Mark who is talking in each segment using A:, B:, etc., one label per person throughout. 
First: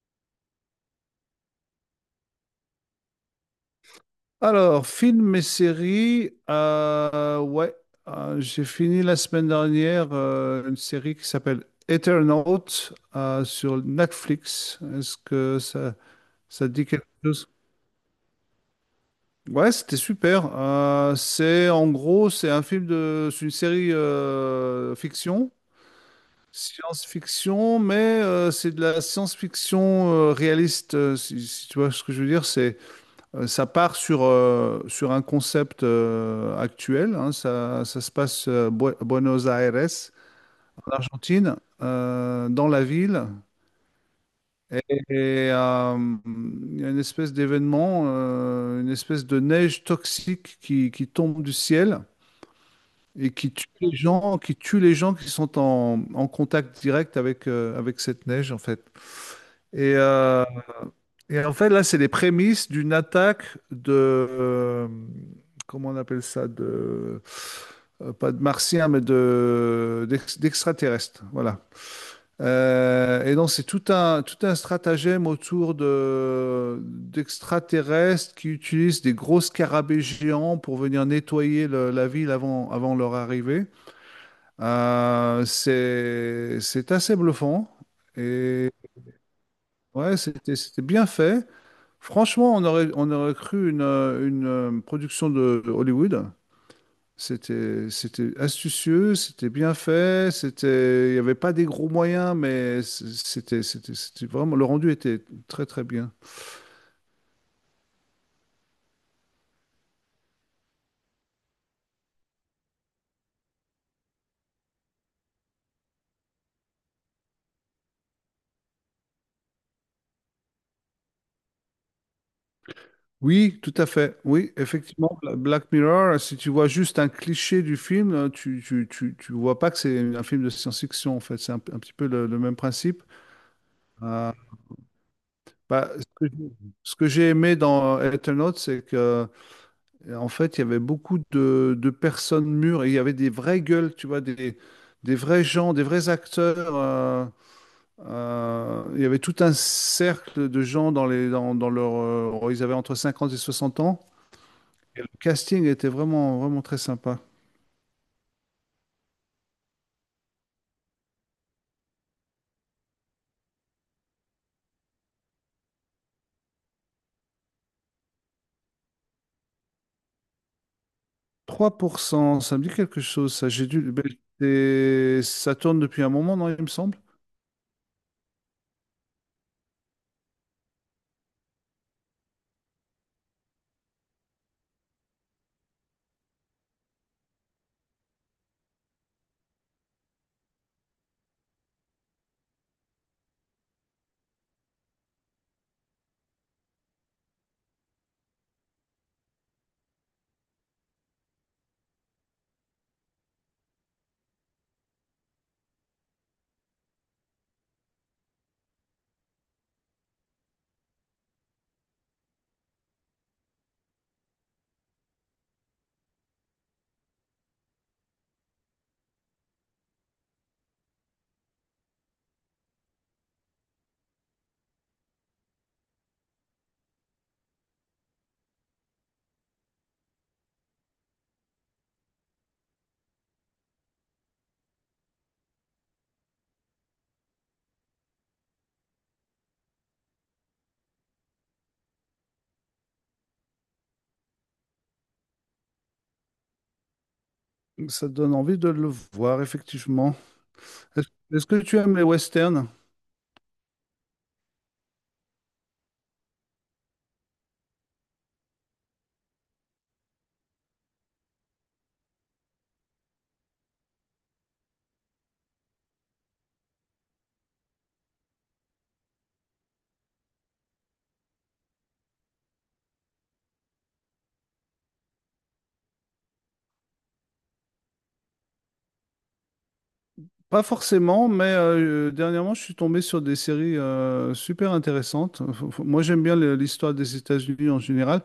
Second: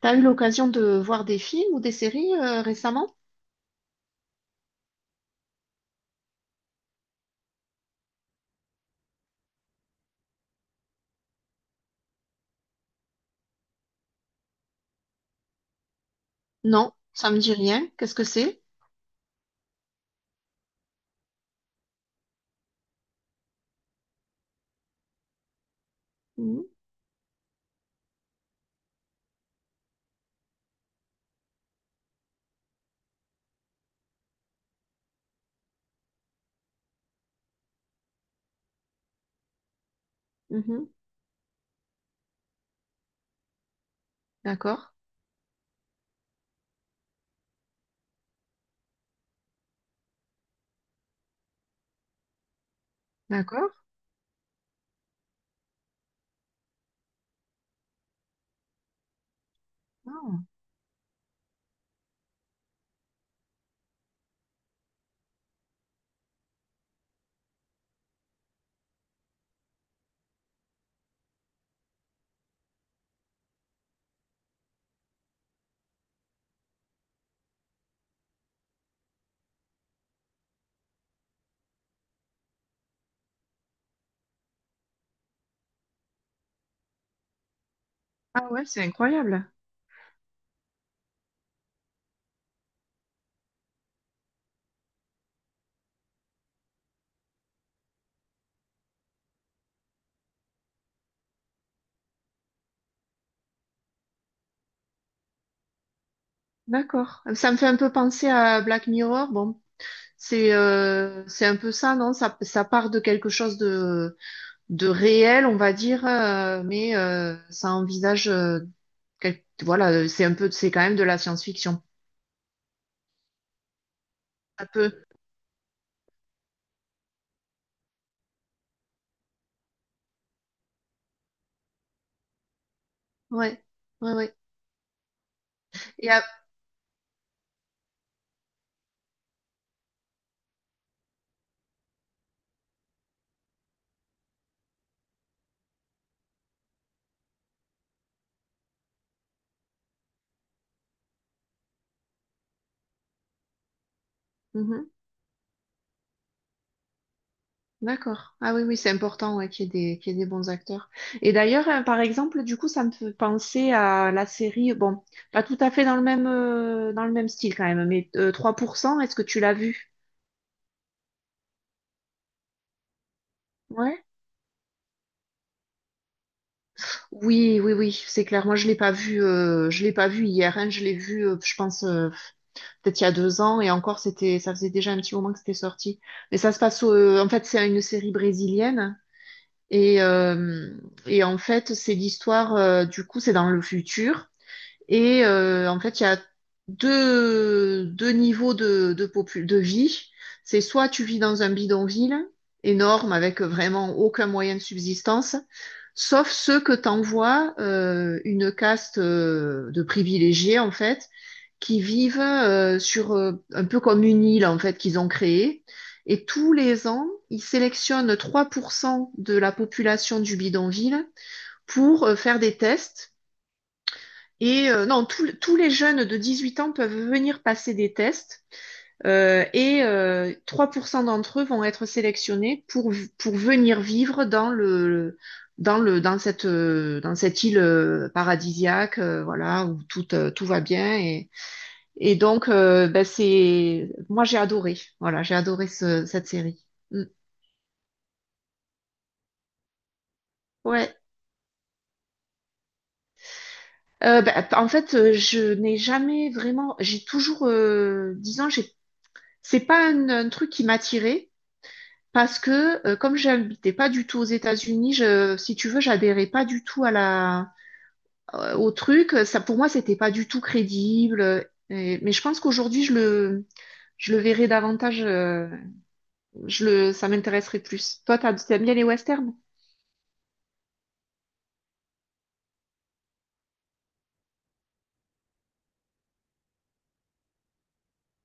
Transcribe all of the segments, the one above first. A: T'as eu l'occasion de voir des films ou des séries récemment?
B: Alors, films et séries, ouais, j'ai fini la semaine dernière une série qui s'appelle Eternaut sur Netflix. Est-ce que ça te dit
A: Non,
B: quelque
A: ça me
B: chose?
A: dit rien. Qu'est-ce que c'est?
B: Ouais, c'était super. C'est en gros, c'est c'est une série fiction,
A: Mhm,
B: science-fiction, mais c'est de la science-fiction réaliste. Si tu vois ce que je veux dire, c'est ça part sur un concept actuel, hein. Ça se passe Buenos Aires,
A: mhm.
B: en Argentine, dans la ville.
A: D'accord,
B: Et, et, euh, il y a une espèce d'événement, une espèce de neige toxique qui tombe du ciel et qui tue
A: d'accord.
B: les gens, qui tue les gens qui sont en contact direct avec cette neige, en fait. Et,
A: Ah
B: euh, Et là, c'est les prémices d'une attaque de... comment on appelle ça? Pas de martiens, mais d'extraterrestres. Voilà. Et donc, c'est tout un stratagème autour d'extraterrestres qui utilisent des gros scarabées géants pour venir nettoyer la ville avant leur arrivée. C'est assez bluffant.
A: Ah ouais,
B: Et
A: c'est incroyable.
B: C'était bien fait. Franchement, on aurait cru une production de Hollywood. C'était astucieux, c'était bien fait, il n'y avait pas des gros moyens, mais c'était vraiment, le rendu était très, très bien.
A: D'accord. Ça me fait un peu penser à Black Mirror. Bon, c'est un peu ça, non? Ça part de quelque chose de, réel, on va dire, mais ça envisage, voilà, c'est un peu, c'est quand même de la science-fiction.
B: Oui, tout à fait. Oui,
A: Un peu.
B: effectivement, Black Mirror, si tu vois juste un cliché du film, tu vois pas que c'est un film de science-fiction, en fait. C'est un petit peu le même principe.
A: Ouais, ouais,
B: Euh,
A: ouais.
B: bah,
A: Et, à-
B: ce que, Ce que j'ai aimé dans Eternauts, c'est que Et En fait, il y avait beaucoup de personnes mûres et il y avait des vraies gueules, tu vois, des vrais gens, des vrais acteurs. Il y avait tout un cercle de gens dans dans leur, ils avaient entre 50 et 60 ans.
A: Mhm.
B: Et le casting était vraiment, vraiment très sympa.
A: D'accord. Ah oui, oui, c'est important, ouais, qu'il y ait des bons acteurs. Et d'ailleurs, hein, par exemple, du coup, ça me fait penser à la série. Bon, pas tout à fait dans le même, style quand même, mais 3%. Est-ce que tu l'as vu?
B: Trois pour cent, ça me dit quelque chose, ça. J'ai dû,
A: Ouais.
B: ben, ça tourne depuis un moment, non, il me semble.
A: Oui, oui, oui, c'est clair. Moi, je l'ai pas vu, je l'ai pas vu hier, hein. Je l'ai vu, je pense, peut-être il y a 2 ans, et encore, c'était, ça faisait déjà un petit moment que c'était sorti. Mais ça se passe, en fait, c'est une série brésilienne, et, euh, et en fait, c'est l'histoire, du coup, c'est dans le futur. Et en fait, il y a deux niveaux de vie. C'est soit tu vis dans un bidonville énorme avec vraiment aucun moyen de subsistance, sauf ceux que t'envoie une caste de privilégiés, en fait, qui vivent sur un peu comme une île, en fait, qu'ils ont créée. Et tous les ans, ils sélectionnent 3% de la population du bidonville pour faire des tests et non, tous les jeunes de 18 ans peuvent venir passer des tests, 3% d'entre eux vont être sélectionnés pour, pour venir vivre dans le, dans cette île paradisiaque, voilà, où tout, tout va bien. Et donc, ben, c'est, moi, j'ai adoré. Voilà, j'ai adoré cette série. Mm.
B: Ça donne envie de le voir, effectivement.
A: Ouais.
B: Est-ce est-ce que tu aimes les westerns?
A: Ben, en fait, je n'ai jamais vraiment, j'ai toujours, disons, j'ai, c'est pas un truc qui m'attirait. Parce que comme j'habitais pas du tout aux États-Unis, je, si tu veux, j'adhérais pas du tout à la au truc. Ça pour moi, c'était pas du tout crédible. Mais je pense qu'aujourd'hui, je le verrais davantage. Je le Ça m'intéresserait plus. Toi, t'aimes bien les westerns?
B: Pas forcément, mais dernièrement, je suis tombé sur des séries super intéressantes. Moi, j'aime bien l'histoire des États-Unis en général.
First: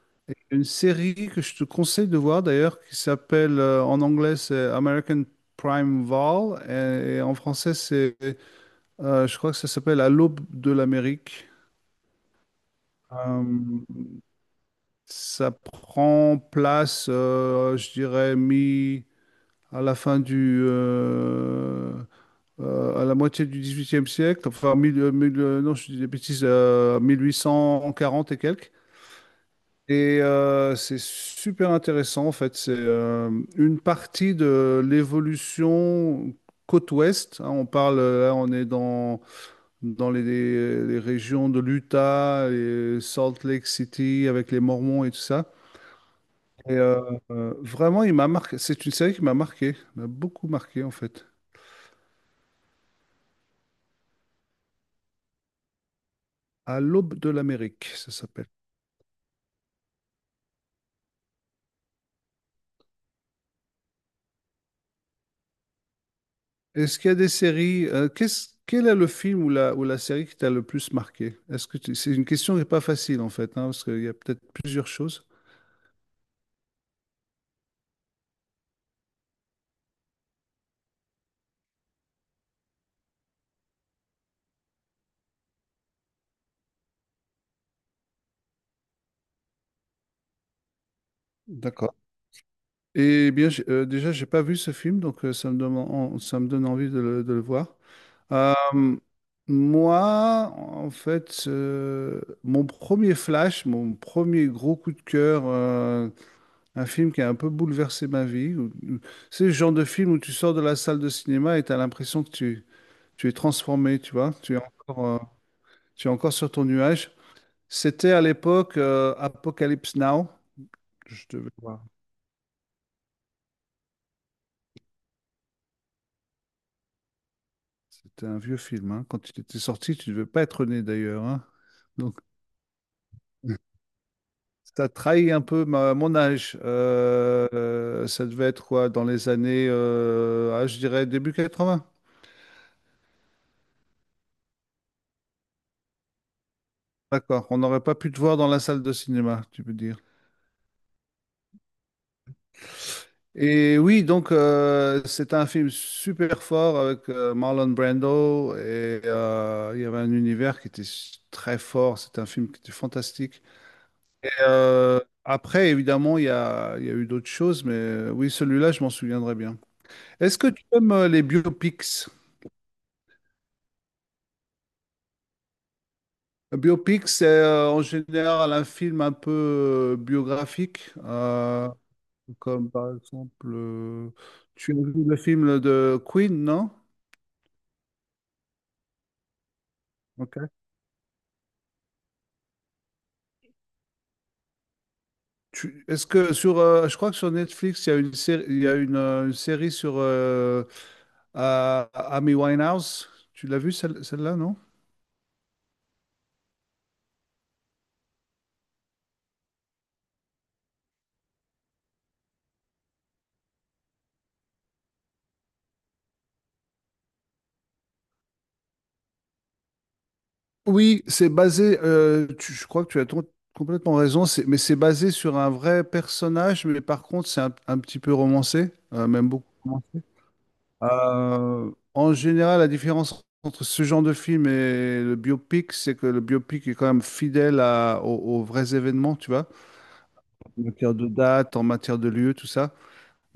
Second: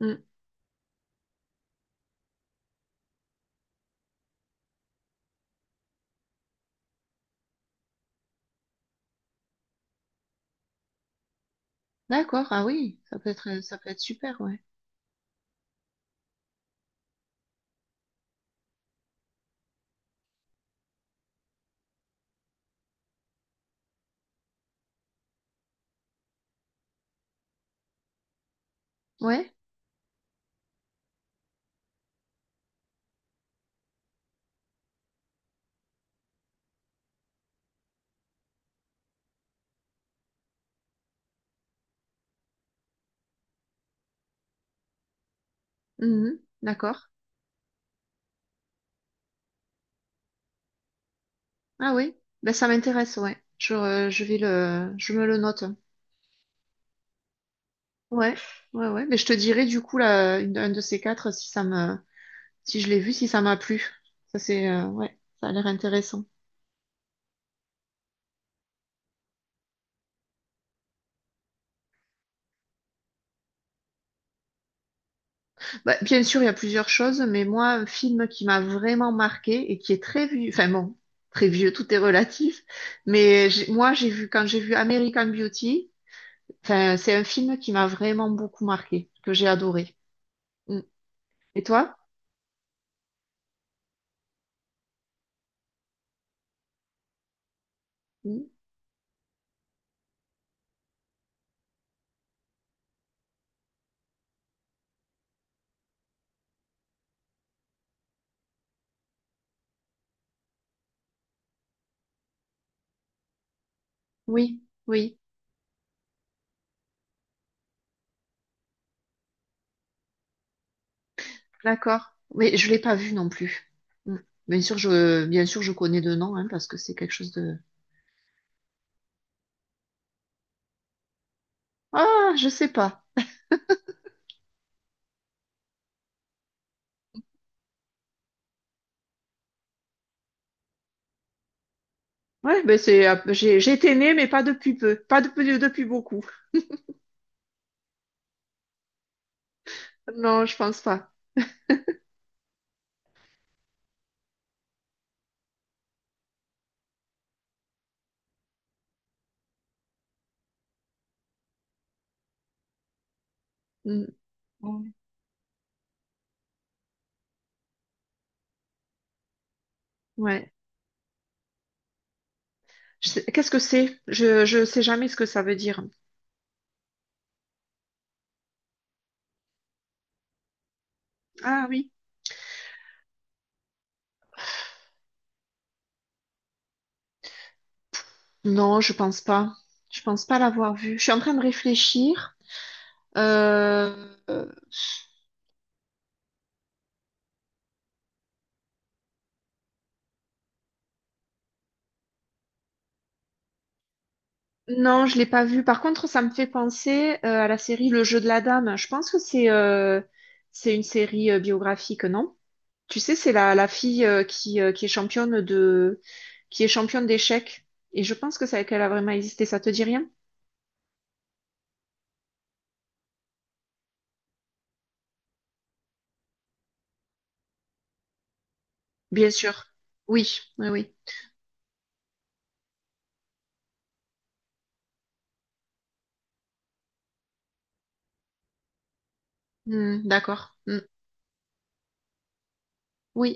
A: Mm.
B: Et une série que je te conseille de voir d'ailleurs, qui s'appelle en anglais c'est American Primeval et en français c'est, je crois que ça s'appelle À l'aube de l'Amérique.
A: D'accord. Ah oui, ça
B: Euh,
A: peut être super. Ouais.
B: Ça prend place, je dirais, mi à la fin du à la moitié du XVIIIe siècle, enfin, non, je dis des bêtises, 1840 et quelques.
A: Ouais.
B: Et c'est super intéressant, en fait. C'est une partie de l'évolution côte ouest, hein. On parle, on est dans, dans les régions de l'Utah et Salt Lake City avec les Mormons et tout ça.
A: Mhm.
B: Et euh,
A: D'accord.
B: Vraiment, il m'a marqué. C'est une série qui m'a marqué, m'a beaucoup marqué, en fait.
A: Ah oui. Ben ça m'intéresse. Ouais. Je vais le je me le note.
B: À l'aube de l'Amérique, ça
A: Ouais.
B: s'appelle.
A: Ouais, ouais. Mais je te dirai du coup là un de ces quatre, si ça me si je l'ai vu, si ça m'a plu. Ça, c'est, ouais, ça a l'air intéressant.
B: Est-ce qu'il y a des séries, quel est le film ou ou la série qui t'a le plus marqué? C'est une question qui n'est pas facile en fait, hein, parce qu'il y a peut-être plusieurs choses.
A: Bah, bien sûr, il y a plusieurs choses, mais moi, un film qui m'a vraiment marqué et qui est très vieux, enfin bon, très vieux, tout est relatif, mais moi, j'ai vu, quand j'ai vu American Beauty, enfin, c'est un film qui m'a vraiment beaucoup marqué, que j'ai adoré. Mm. Et
B: D'accord.
A: toi?
B: Eh bien, déjà, j'ai pas vu ce film, donc ça me donne, ça me donne envie de de le voir.
A: Mm.
B: Euh, moi, mon premier flash, mon premier gros coup de cœur, un film qui a un peu bouleversé ma vie. C'est le genre de film où tu sors de la salle de cinéma et tu as l'impression que tu es transformé, tu vois.
A: Oui, oui,
B: Tu es encore sur ton nuage. C'était à l'époque Apocalypse Now. Je devais-
A: d'accord. Mais je l'ai pas vu non plus. Mm. Bien sûr, je connais de nom, hein, parce que c'est quelque chose de...
B: C'était un vieux film, hein. Quand il était sorti, tu ne devais pas être né d'ailleurs, hein. Donc,
A: Ah, je sais pas.
B: ça trahit un peu mon âge. Ça devait être quoi dans les années, je dirais début 80.
A: Ouais, ben c'est, j'ai, j'étais née, mais pas depuis peu, pas depuis beaucoup.
B: D'accord. On n'aurait pas pu te voir dans la salle de cinéma, tu peux dire.
A: Non, je pense pas.
B: Et oui, donc c'est un film super fort avec Marlon Brando et il y avait un univers qui était très fort. C'est un film qui était fantastique.
A: Mm. Ouais.
B: Après, évidemment, il y a eu d'autres choses, mais oui, celui-là, je m'en souviendrai bien. Est-ce que
A: Ouais.
B: tu aimes les biopics?
A: Qu'est-ce que c'est? Je sais jamais ce que ça veut dire.
B: Un biopic, c'est en général un film un peu biographique,
A: Ah
B: euh,
A: oui.
B: comme par exemple, euh, tu as vu le film de Queen, non?
A: Non, je pense pas. Je pense pas
B: Ok.
A: l'avoir vu. Je suis en train de réfléchir. Euh, euh,
B: Est-ce que je crois que sur Netflix, il y a une série, il y a une série sur Amy Winehouse. Tu l'as vue celle, celle-là, non?
A: non, je l'ai pas vu. Par contre, ça me fait penser à la série Le Jeu de la Dame. Je pense que c'est une série biographique, non? Tu sais, c'est la fille qui est championne d'échecs. Et je pense qu'elle a vraiment existé. Ça te dit rien?
B: Oui, c'est basé. Je crois que complètement raison. Mais c'est basé sur un vrai personnage, mais par contre, c'est un petit peu romancé, même
A: Bien
B: beaucoup
A: sûr.
B: romancé.
A: Oui, oui, oui.
B: En général, la différence entre ce genre de film et le biopic, c'est que le biopic est quand même fidèle aux vrais événements, tu vois.
A: Hmm, d'accord.
B: En
A: Hmm.
B: matière de date, en matière de lieu, tout ça.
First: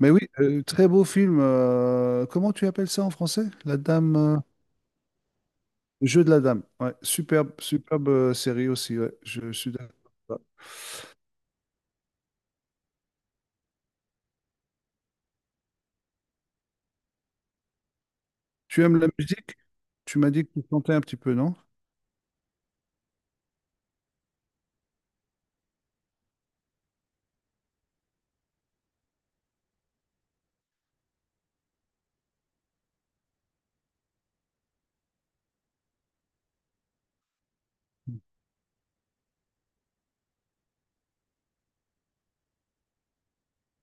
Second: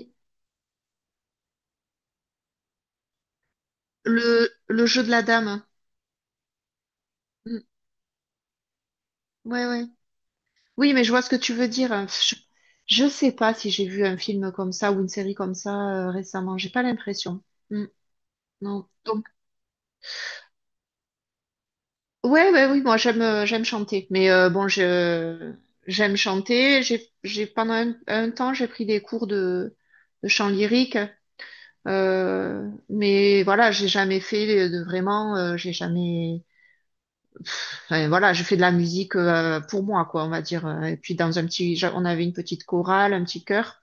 B: Mais oui, très beau film. Comment tu appelles ça en français?
A: Le jeu de la dame.
B: Le Jeu de la Dame. Ouais, superbe,
A: Hmm.
B: superbe série aussi. Ouais, je
A: Ouais,
B: suis
A: ouais.
B: d'accord. Ouais.
A: Oui, mais je vois ce que tu veux dire. Je sais pas si j'ai vu un film comme ça ou une série comme ça récemment. J'ai pas l'impression. Hmm,
B: Tu
A: non.
B: aimes la
A: Donc...
B: musique? Tu m'as dit que tu chantais un petit peu, non?
A: Ouais, ouais, oui, moi j'aime chanter. Mais bon, je j'aime chanter. J'ai pendant un temps j'ai pris des cours de chant lyrique. Mais voilà, j'ai jamais fait de vraiment. J'ai jamais. Enfin, voilà, je fais de la musique, pour moi, quoi, on va dire. Et puis dans un petit, j'a- on avait une petite chorale, un petit chœur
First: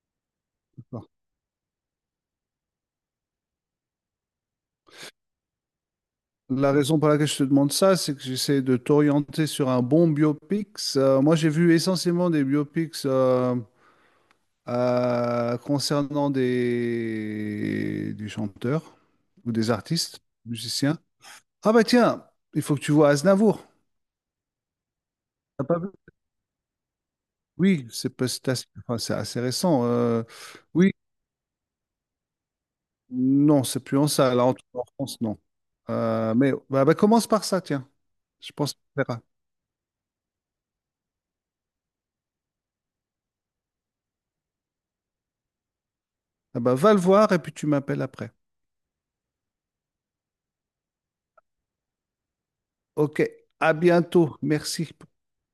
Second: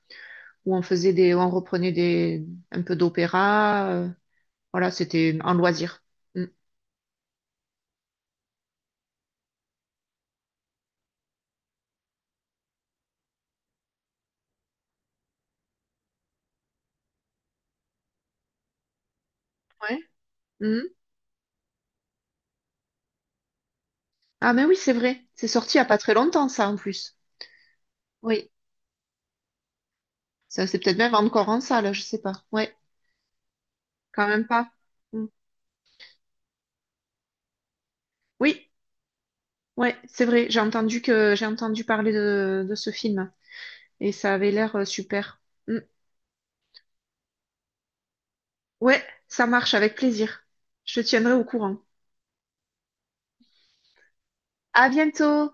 A: où on
B: D'accord.
A: où on reprenait des un peu d'opéra. Voilà, c'était en loisir. Mm.
B: La raison pour laquelle je te demande ça, c'est que j'essaie de t'orienter sur un bon biopic. Moi, j'ai vu essentiellement des biopics concernant des chanteurs ou des artistes,
A: Ouais.
B: musiciens. Ah bah tiens, il faut que tu vois Aznavour.
A: Ah mais oui, c'est vrai. C'est
B: T'as
A: sorti
B: pas
A: il n'y a
B: vu?
A: pas très longtemps, ça, en plus.
B: Oui, c'est pas- c'est
A: Oui.
B: assez, enfin, c'est assez récent.
A: Ça, c'est
B: Oui,
A: peut-être même encore en salle, je sais pas. Ouais,
B: non, c'est plus en
A: quand
B: salle, là,
A: même
B: en tout
A: pas.
B: cas en France,
A: Mm.
B: non. Mais bah, commence par ça, tiens. Je
A: Oui,
B: pense que ça te plaira.
A: ouais, c'est vrai. J'ai entendu parler de ce film. Et ça avait l'air super. Mm.
B: Ah bah, va le voir et puis tu m'appelles après.
A: Ouais, ça marche, avec plaisir. Je te tiendrai au courant.
B: Ok, à bientôt.
A: À
B: Merci.
A: bientôt!